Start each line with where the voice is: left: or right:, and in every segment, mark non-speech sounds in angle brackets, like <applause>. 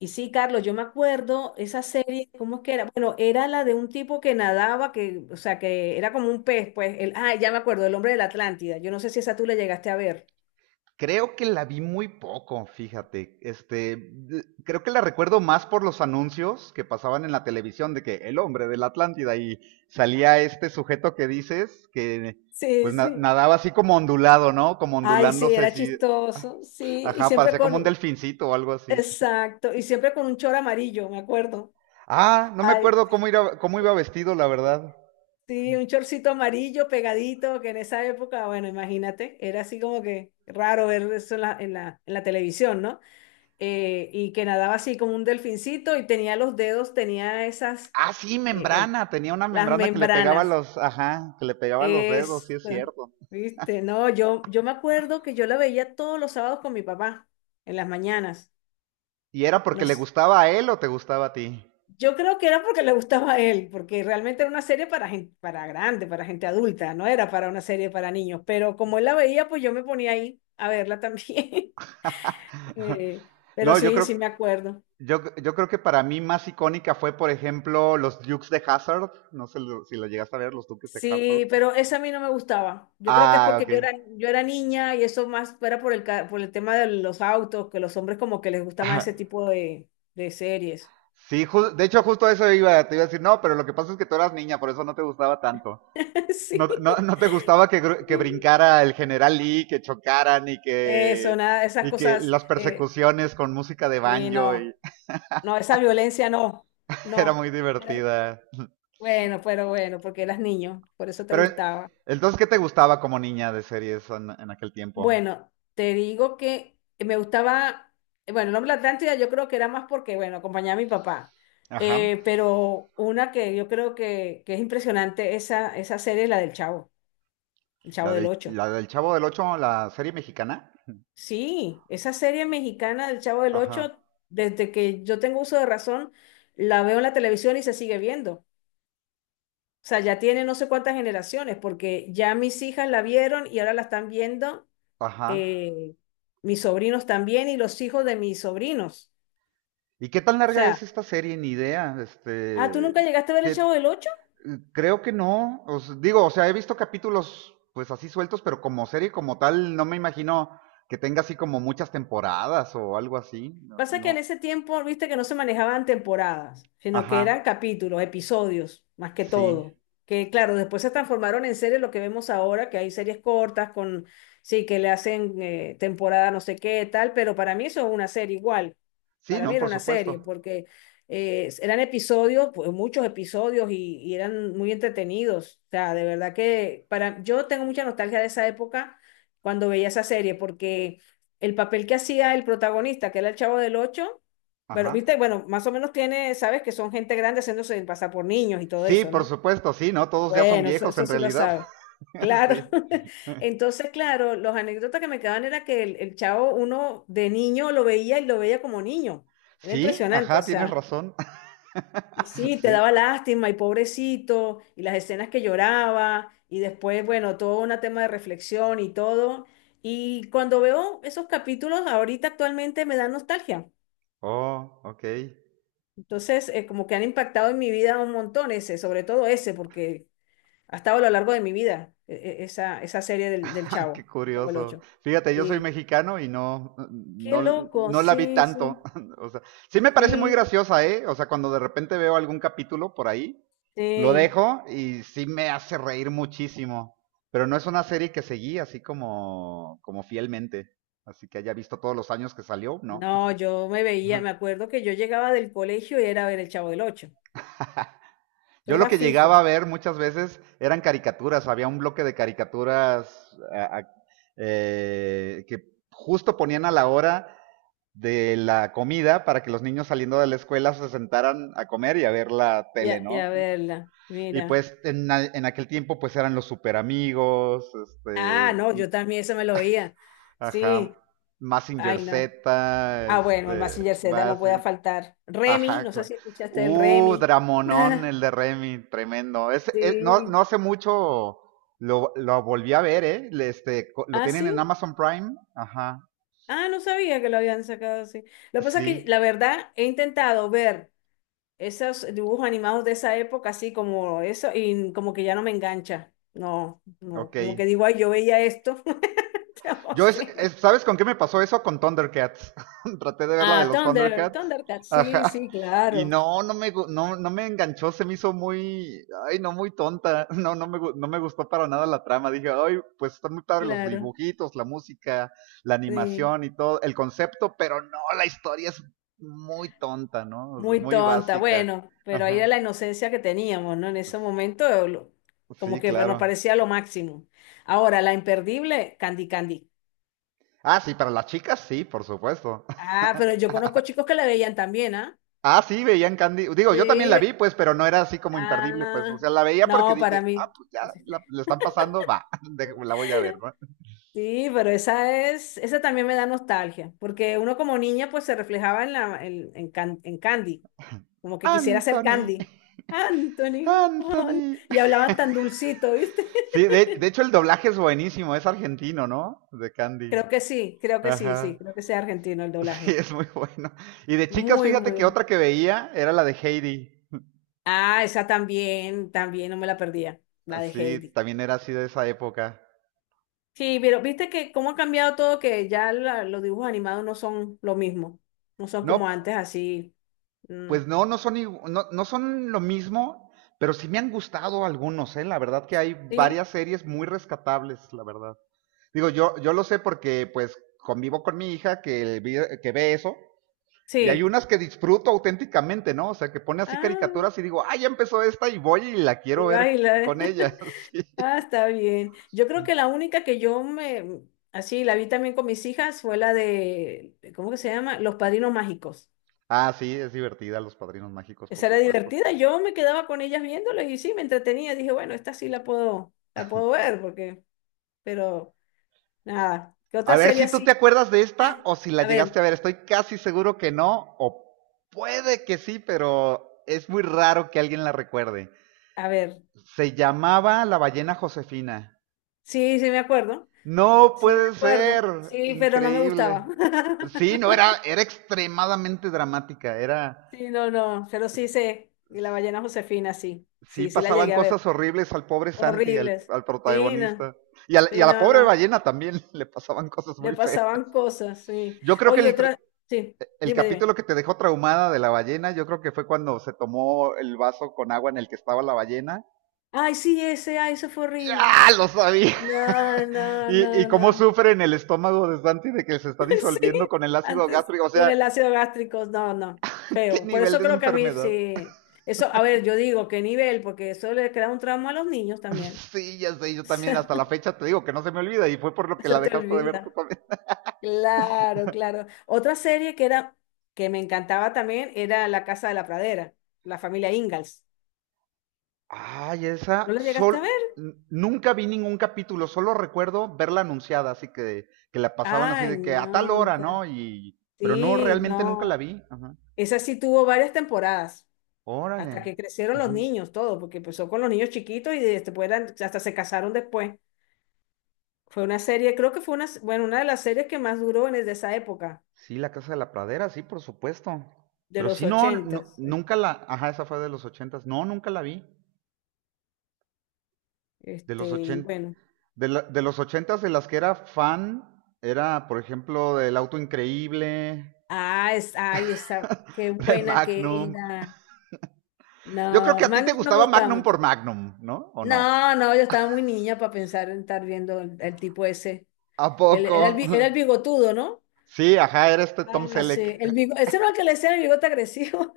left: Y sí, Carlos, yo me acuerdo esa serie, ¿cómo es que era? Bueno, era la de un tipo que nadaba, que, o sea, que era como un pez, pues, ya me acuerdo, el hombre de la Atlántida. Yo no sé si esa tú la llegaste a ver.
right: Creo que la vi muy poco, fíjate. Creo que la recuerdo más por los anuncios que pasaban en la televisión de que el hombre de la Atlántida y salía este sujeto que dices que pues
left: Sí, sí.
right: nadaba así como ondulado, ¿no? Como
left: Ay, sí,
right: ondulándose
left: era
right: así.
left: chistoso, sí,
right: Ajá, parecía como un delfincito o algo así.
left: exacto, y siempre con un chor amarillo, me acuerdo.
right: Ah, no me
left: Ay,
right: acuerdo cómo iba vestido, la verdad.
left: sí, un chorcito amarillo pegadito, que en esa época, bueno, imagínate, era así como que raro ver eso en la televisión, ¿no? Y que nadaba así como un delfincito y tenía los dedos, tenía esas,
right: Ah, sí,
left: eh, eh,
right: membrana. Tenía una
left: las
right: membrana que le pegaba a
left: membranas.
right: los, ajá, que le pegaba a los dedos, sí
left: Es,
right: es cierto.
left: ¿Viste? No, yo me acuerdo que yo la veía todos los sábados con mi papá, en las mañanas.
right: ¿Y era porque le
left: Nos,
right: gustaba a él o te gustaba a ti?
left: yo creo que era porque le gustaba a él, porque realmente era una serie para gente, para grande, para gente adulta, no era para una serie para niños, pero como él la veía, pues yo me ponía ahí a verla también. <laughs>
right: <laughs>
left: Pero
right: No, yo
left: sí,
right: creo,
left: sí me acuerdo.
right: yo creo que para mí más icónica fue, por ejemplo, los Dukes de Hazard. No sé si lo llegaste a ver, los Dukes de Hazard.
left: Sí, pero esa a mí no me gustaba. Yo creo que es
right: Ah,
left: porque
right: ok.
left: yo era niña y eso más era por por el tema de los autos, que los hombres como que les gusta más ese
right: <laughs>
left: tipo de series.
right: Sí, de hecho, justo eso iba, te iba a decir, no, pero lo que pasa es que tú eras niña, por eso no te gustaba tanto.
left: <laughs>
right: No,
left: Sí.
right: no, no te gustaba que, que
left: Sí.
right: brincara el General Lee, que chocaran
left: Eso, nada, esas
right: y que
left: cosas.
right: las persecuciones con música de
left: Sí,
right: banjo y
left: no. No, esa violencia no.
right: <laughs> era
left: No.
right: muy divertida.
left: Bueno, pero bueno, porque eras niño, por eso te
right: Pero
left: gustaba.
right: entonces, ¿qué te gustaba como niña de series en aquel tiempo?
left: Bueno, te digo que me gustaba, bueno, el nombre de la Atlántida yo creo que era más porque, bueno, acompañaba a mi papá.
right: Ajá.
left: Pero una que yo creo que es impresionante, esa serie es la del Chavo, el Chavo del Ocho.
right: La del Chavo del Ocho, la serie mexicana.
left: Sí, esa serie mexicana del Chavo del
right: Ajá,
left: Ocho, desde que yo tengo uso de razón, la veo en la televisión y se sigue viendo. O sea, ya tiene no sé cuántas generaciones, porque ya mis hijas la vieron y ahora la están viendo
right: ajá.
left: eh, mis sobrinos también y los hijos de mis sobrinos.
right: ¿Y qué tan
left: O
right: larga
left: sea,
right: es esta serie? Ni idea.
left: ah, ¿tú
right: Este,
left: nunca llegaste a ver el
right: te-
left: Chavo del Ocho?
right: creo que no. Os digo, o sea, he visto capítulos pues así sueltos, pero como serie como tal, no me imagino que tenga así como muchas temporadas o algo así. No,
left: Pasa que en
right: no.
left: ese tiempo, viste que no se manejaban temporadas, sino que
right: Ajá,
left: eran capítulos, episodios, más que
right: sí.
left: todo. Que claro, después se transformaron en series lo que vemos ahora, que hay series cortas con, sí, que le hacen, temporada no sé qué, tal, pero para mí eso es una serie igual.
right: Sí,
left: Para mí
right: no,
left: era
right: por
left: una serie,
right: supuesto.
left: porque eran episodios, pues, muchos episodios y eran muy entretenidos. O sea, de verdad que yo tengo mucha nostalgia de esa época cuando veía esa serie, porque el papel que hacía el protagonista, que era el Chavo del Ocho, pero viste,
right: Ajá.
left: bueno, más o menos tiene, sabes que son gente grande haciéndose pasar por niños y todo
right: Sí,
left: eso,
right: por
left: ¿no?
right: supuesto, sí, ¿no? Todos ya son
left: Bueno, eso,
right: viejos
left: eso
right: en
left: sí lo
right: realidad.
left: sabes.
right: <laughs> Sí.
left: Claro. <laughs> Entonces, claro, los anécdotas que me quedaban era que el chavo, uno de niño lo veía y lo veía como niño. Era
right: Sí,
left: impresionante, o
right: ajá, tienes
left: sea.
right: razón.
left: Y sí,
right: <laughs>
left: te
right: Sí.
left: daba lástima y pobrecito, y las escenas que lloraba, y después, bueno, todo un tema de reflexión y todo. Y cuando veo esos capítulos, ahorita actualmente me dan nostalgia.
right: Oh, ok. <laughs>
left: Entonces, como que han impactado en mi vida un montón ese, sobre todo ese, porque ha estado a lo largo de mi vida, esa serie del
right: Ah, qué
left: Chavo el
right: curioso.
left: Ocho.
right: Fíjate, yo soy
left: Sí.
right: mexicano y no,
left: Qué
right: no,
left: loco,
right: no la vi
left: sí,
right: tanto.
left: sí,
right: <laughs> O sea, sí me parece muy
left: sí,
right: graciosa, ¿eh? O sea, cuando de repente veo algún capítulo por ahí, lo
left: sí.
right: dejo y sí me hace reír muchísimo. Pero no es una serie que seguí así como, como fielmente. Así que haya visto todos los años que salió, ¿no?
left: No, yo me veía, me
right: <laughs>
left: acuerdo que yo llegaba del colegio y era a ver el Chavo del Ocho. Tú
right: Yo lo
left: eras
right: que llegaba a
left: fijo.
right: ver muchas veces eran caricaturas, había un bloque de caricaturas que justo ponían a la hora de la comida para que los niños saliendo de la escuela se sentaran a comer y a ver la tele,
left: Ya,
right: ¿no?
left: ya verla,
right: Y
left: mira.
right: pues en aquel tiempo pues eran los super amigos, este,
left: Ah, no, yo también eso me lo oía.
right: ajá,
left: Sí,
right: Massinger
left: ay,
right: Z,
left: no. Ah, bueno, el
right: este,
left: Mazinger Z
right: más,
left: no puede faltar. Remy,
right: ajá,
left: no sé
right: claro.
left: si escuchaste el Remy.
right: Dramonón, el de
left: <laughs>
right: Remy, tremendo. Es, no, no
left: Sí.
right: hace mucho lo volví a ver, ¿eh? Este, lo
left: Ah,
right: tienen en
left: sí.
right: Amazon Prime. Ajá,
left: Ah, no sabía que lo habían sacado así. Lo que pasa es que,
right: sí,
left: la verdad, he intentado ver esos dibujos animados de esa época, así como eso, y como que ya no me engancha. No, no,
right: ok.
left: como que digo, ay, yo veía esto. <laughs> No
right: Yo, es,
left: sé.
right: ¿sabes con qué me pasó eso? Con Thundercats. <laughs> Traté de ver la de
left: Ah,
right: los Thundercats.
left: Thundercats, sí,
right: Ajá.
left: sí,
right: Y
left: claro,
right: no, no no, no me enganchó, se me hizo muy, ay, no, muy tonta. <laughs> No, no no me gustó para nada la trama. Dije, ay, pues están muy padres los
left: claro,
right: dibujitos, la música, la
left: sí,
right: animación y todo, el concepto, pero no, la historia es muy tonta, ¿no? O sea,
left: muy
right: muy
left: tonta,
right: básica.
left: bueno, pero ahí
right: Ajá.
left: era la inocencia que teníamos, ¿no? En ese momento, como
right: Sí,
left: que nos
right: claro.
left: parecía lo máximo. Ahora, la imperdible, Candy Candy.
right: Ah, sí, para las chicas, sí, por supuesto.
left: Ah,
right: <laughs>
left: pero yo conozco chicos que la veían también, ¿ah?
right: Ah, sí, veían Candy. Digo, yo también la vi,
left: Sí,
right: pues, pero no era así como imperdible, pues. O
left: ah,
right: sea, la veía porque
left: no, para
right: dije, ah,
left: mí.
right: pues ya, la están pasando, va, <laughs> la voy a ver, ¿no?
left: Sí, pero esa también me da nostalgia, porque uno como niña pues se reflejaba en la, en Can- en Candy. Como que quisiera ser
right: Anthony,
left: Candy. Anthony, Juan.
right: Anthony.
left: Y hablaban tan dulcito, ¿viste?
right: Sí, de hecho el doblaje es buenísimo, es argentino, ¿no? De
left: <laughs>
right: Candy.
left: Creo que sí, sí,
right: Ajá. <laughs>
left: creo que sea argentino el
right: Sí,
left: doblaje.
right: es muy bueno. Y de chicas,
left: Muy,
right: fíjate
left: muy
right: que
left: bueno.
right: otra que veía era la de Heidi.
left: Ah, esa también, también no me la perdía, la de
right: Sí,
left: Heidi.
right: también era así de esa época.
left: Sí, pero viste que cómo ha cambiado todo, que ya los dibujos animados no son lo mismo, no son como
right: No,
left: antes así. Mm.
right: pues no, no son, no, no son lo mismo, pero sí me han gustado algunos, ¿eh? La verdad que hay
left: ¿Sí?
right: varias series muy rescatables, la verdad. Digo, yo lo sé porque pues convivo con mi hija que, que ve eso, y hay
left: Sí.
right: unas que disfruto auténticamente, ¿no? O sea, que pone así
left: Ah,
right: caricaturas y digo, ah, ya empezó esta y voy y la quiero
left: y
right: ver
left: baila.
right: con ella.
left: <laughs> Ah,
right: <laughs>
left: está bien. Yo
right: Sí.
left: creo que la única que yo me, así, la vi también con mis hijas fue la de, ¿cómo que se llama? Los Padrinos Mágicos.
right: Ah, sí, es divertida, Los Padrinos Mágicos, por
left: Esa era
right: supuesto.
left: divertida. Yo me quedaba con ellas viéndola y sí, me entretenía. Dije, bueno, esta sí la puedo ver, porque, pero nada. ¿Qué
right: A
left: otra
right: ver
left: serie
right: si tú te
left: así?
right: acuerdas de esta
left: Ah,
right: o si la
left: a ver,
right: llegaste a ver. Estoy casi seguro que no, o puede que sí, pero es muy raro que alguien la recuerde.
left: a ver.
right: Se llamaba La ballena Josefina.
left: Sí, sí me acuerdo.
right: No
left: Sí me
right: puede
left: acuerdo.
right: ser,
left: Sí, pero no me gustaba.
right: increíble. Sí, no,
left: <laughs>
right: era, era extremadamente dramática, era...
left: Sí, no, no. Pero sí sé. Y la ballena Josefina, sí.
right: Sí,
left: Sí, sí la
right: pasaban
left: llegué a ver.
right: cosas horribles al pobre Santi, al,
left: Horribles.
right: al
left: Sí, no,
right: protagonista. Y, y a
left: sí,
right: la
left: no,
right: pobre
left: no.
right: ballena también <laughs> le pasaban cosas
left: Le
right: muy feas.
left: pasaban cosas, sí.
right: Yo creo que
left: Oye, otra, sí,
right: el
left: dime, dime.
right: capítulo que te dejó traumada de la ballena, yo creo que fue cuando se tomó el vaso con agua en el que estaba la ballena.
left: Ay, sí, ese, ay, eso fue horrible.
right: ¡Ya! Lo sabía.
left: No,
right: <laughs>
left: no,
right: Y
left: no,
right: cómo
left: no.
right: sufre en el estómago de Santi de que se está
left: <laughs> Sí,
right: disolviendo con el ácido
left: antes
right: gástrico. O
left: con
right: sea,
left: el ácido gástrico, no, no,
right: qué
left: feo. Por
right: nivel
left: eso
right: de
left: creo que a mí
right: enfermedad.
left: sí. Eso, a ver, yo digo, ¿qué nivel? Porque eso le crea un trauma a los niños también.
right: <laughs> sí, ya sé, yo también hasta la
left: <laughs>
right: fecha te digo que no se me olvida y fue por lo que
left: Se
right: la
left: te
right: dejaste de ver tú
left: olvida.
right: también.
left: Claro, claro. Otra serie que me encantaba también era La Casa de la Pradera, la familia Ingalls.
right: Ay,
left: ¿No
right: esa
left: la llegaste
right: sol
left: a ver?
right: nunca vi ningún capítulo, solo recuerdo verla anunciada, así que la pasaban así
left: Ay,
right: de que a tal
left: no.
right: hora, ¿no? Y pero no,
left: Sí,
right: realmente nunca la
left: no.
right: vi. Ajá.
left: Esa sí tuvo varias temporadas, hasta
right: Órale.
left: que crecieron los
right: Ujú.
left: niños, todo, porque empezó con los niños chiquitos y después hasta se casaron después. Fue una serie, creo que fue una, bueno, una de las series que más duró de esa época,
right: Sí, La Casa de la Pradera, sí, por supuesto.
left: de
right: Pero
left: los
right: sí, no,
left: 80.
right: nunca la, ajá, esa fue de los ochentas. No, nunca la vi. De los
left: Y
right: ochenta,
left: bueno.
right: de de los ochentas de las que era fan, era, por ejemplo, del Auto Increíble,
left: Ah, es, ay, esa, qué
right: <laughs> de
left: buena que
right: Magnum.
left: era.
right: Yo creo que
left: No,
right: a ti te
left: Magnum no me
right: gustaba
left: gustaba
right: Magnum por
left: mucho.
right: Magnum, ¿no? ¿O no?
left: No, no, yo estaba muy niña para pensar en estar viendo el tipo ese.
right: ¿A
left: El-
right: poco?
left: era, el,
right: <laughs>
left: bi- era el bigotudo, ¿no?
right: Sí, ajá, era este Tom
left: Ah, sí.
right: Selleck,
left: Ese no era el que le decían el bigote agresivo.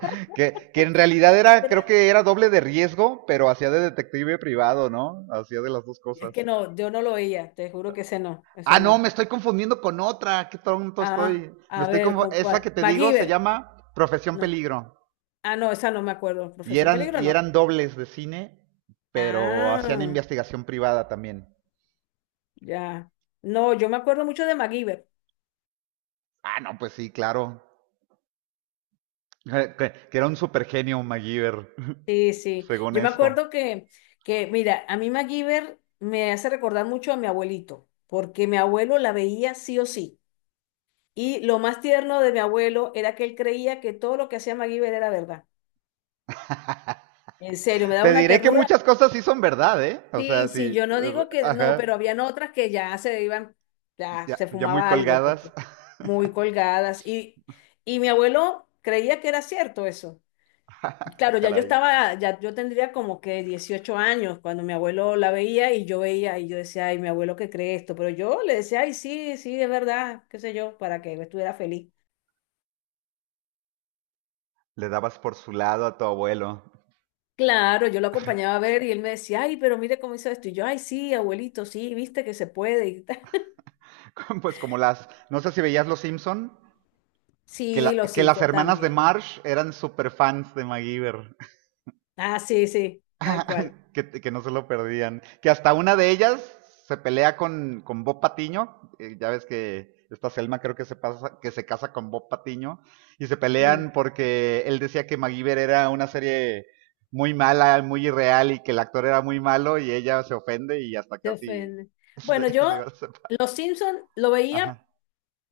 right: <laughs> que en realidad
left: <laughs>
right: era, creo
left: Creo.
right: que era doble de riesgo, pero hacía de detective privado, ¿no? Hacía de las dos
left: Es que
right: cosas.
left: no, yo no lo veía, te juro que ese no,
right: Ah,
left: ese
right: no, me
left: no.
right: estoy confundiendo con otra, qué tonto
left: Ah,
right: estoy. Me
left: a
right: estoy
left: ver, ¿con
right: esa que
left: cuál?
right: te digo se
left: MacGyver.
right: llama Profesión
left: No.
right: Peligro.
left: Ah, no, esa no me acuerdo. Profesión Peligro,
right: Y
left: no.
right: eran dobles de cine, pero hacían
left: Ah,
right: investigación privada también.
left: ya. No, yo me acuerdo mucho de MacGyver.
right: Ah, no, pues sí, claro. <laughs> Que era un supergenio MacGyver. <laughs>
left: Sí, sí.
right: según
left: Yo me
right: esto.
left: acuerdo que, mira, a mí MacGyver me hace recordar mucho a mi abuelito, porque mi abuelo la veía sí o sí. Y lo más tierno de mi abuelo era que él creía que todo lo que hacía MacGyver era verdad. En serio, me daba
right: Te
left: una
right: diré que
left: ternura.
right: muchas cosas sí son verdad, ¿eh? O
left: Sí,
right: sea,
left: sí,
right: sí.
left: yo no digo que no, pero
right: Ajá.
left: habían otras que ya se iban, ya
right: Ya,
left: se
right: ya muy
left: fumaba algo,
right: colgadas.
left: porque muy colgadas. Y mi abuelo creía que era cierto eso.
right: <laughs> Qué
left: Claro,
right: caray.
left: ya yo tendría como que 18 años cuando mi abuelo la veía y yo decía, ay, mi abuelo que cree esto, pero yo le decía, ay, sí, sí, es verdad, qué sé yo, para que estuviera feliz.
right: Le dabas por su lado a tu abuelo.
left: Claro, yo lo acompañaba a ver y él me decía, ay, pero mire cómo hizo esto. Y yo, ay, sí, abuelito, sí, viste que se puede. Y tal. <laughs>
right: <laughs> Pues como las. No sé si veías Los Simpson. Que,
left: Sí, los
right: que las
left: Simpson
right: hermanas de
left: también.
right: Marsh eran super fans de MacGyver.
left: Ah, sí, sí, tal cual.
right: <laughs> Que no se lo perdían. Que hasta una de ellas se pelea con Bob Patiño. Ya ves que esta Selma creo que pasa, que se casa con Bob Patiño. Y se
left: Mm,
right: pelean porque él decía que MacGyver era una serie muy mala, muy irreal y que el actor era muy malo y ella se ofende y hasta
left: te
right: casi
left: ofende.
right: <laughs>
left: Bueno,
right: se iba
left: yo
right: a separar.
left: los Simpson lo veía
right: Ajá,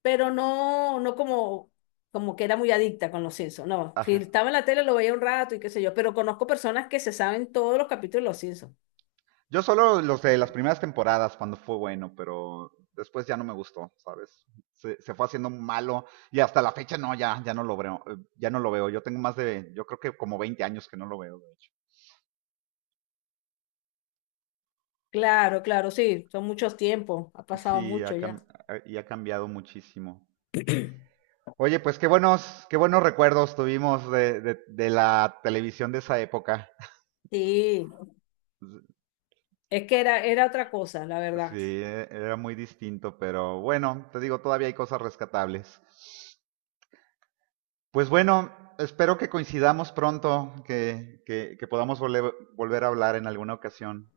left: pero no, no como que era muy adicta con los Simpsons, no. Si
right: ajá.
left: estaba en la tele lo veía un rato y qué sé yo, pero conozco personas que se saben todos los capítulos de los Simpsons.
right: Yo solo los
left: Me
right: de las
left: encanta.
right: primeras temporadas cuando fue bueno, pero después ya no me gustó, ¿sabes? Se fue haciendo malo y hasta la fecha no, ya, ya no lo veo, ya no lo veo. Yo tengo más de, yo creo que como 20 años que no lo veo, de hecho.
left: Claro, claro, sí, son muchos tiempos, ha pasado
right: Sí,
left: mucho ya.
right: y ha cambiado muchísimo. Oye, pues qué buenos recuerdos tuvimos de la televisión de esa época.
left: Sí, es que era otra cosa, la verdad.
right: Sí, era muy distinto, pero bueno, te digo, todavía hay cosas rescatables. Pues bueno, espero que coincidamos pronto, que podamos volver, volver a hablar en alguna ocasión.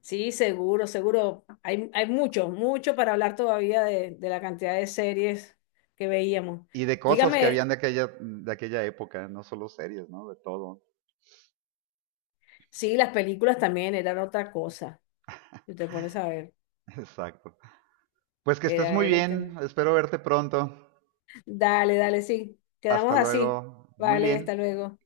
left: Sí, seguro, seguro. Hay mucho, mucho para hablar todavía de la cantidad de series que veíamos.
right: Y de cosas que habían
left: Dígame,
right: de aquella época, no solo series, ¿no? De todo.
left: sí, las películas también eran otra cosa, si te pones a ver,
right: <laughs> Exacto. Pues que estés
left: era,
right: muy
left: era un tema.
right: bien, espero verte pronto.
left: Dale, dale, sí.
right: Hasta
left: Quedamos así.
right: luego. Muy
left: Vale, hasta
right: bien.
left: luego.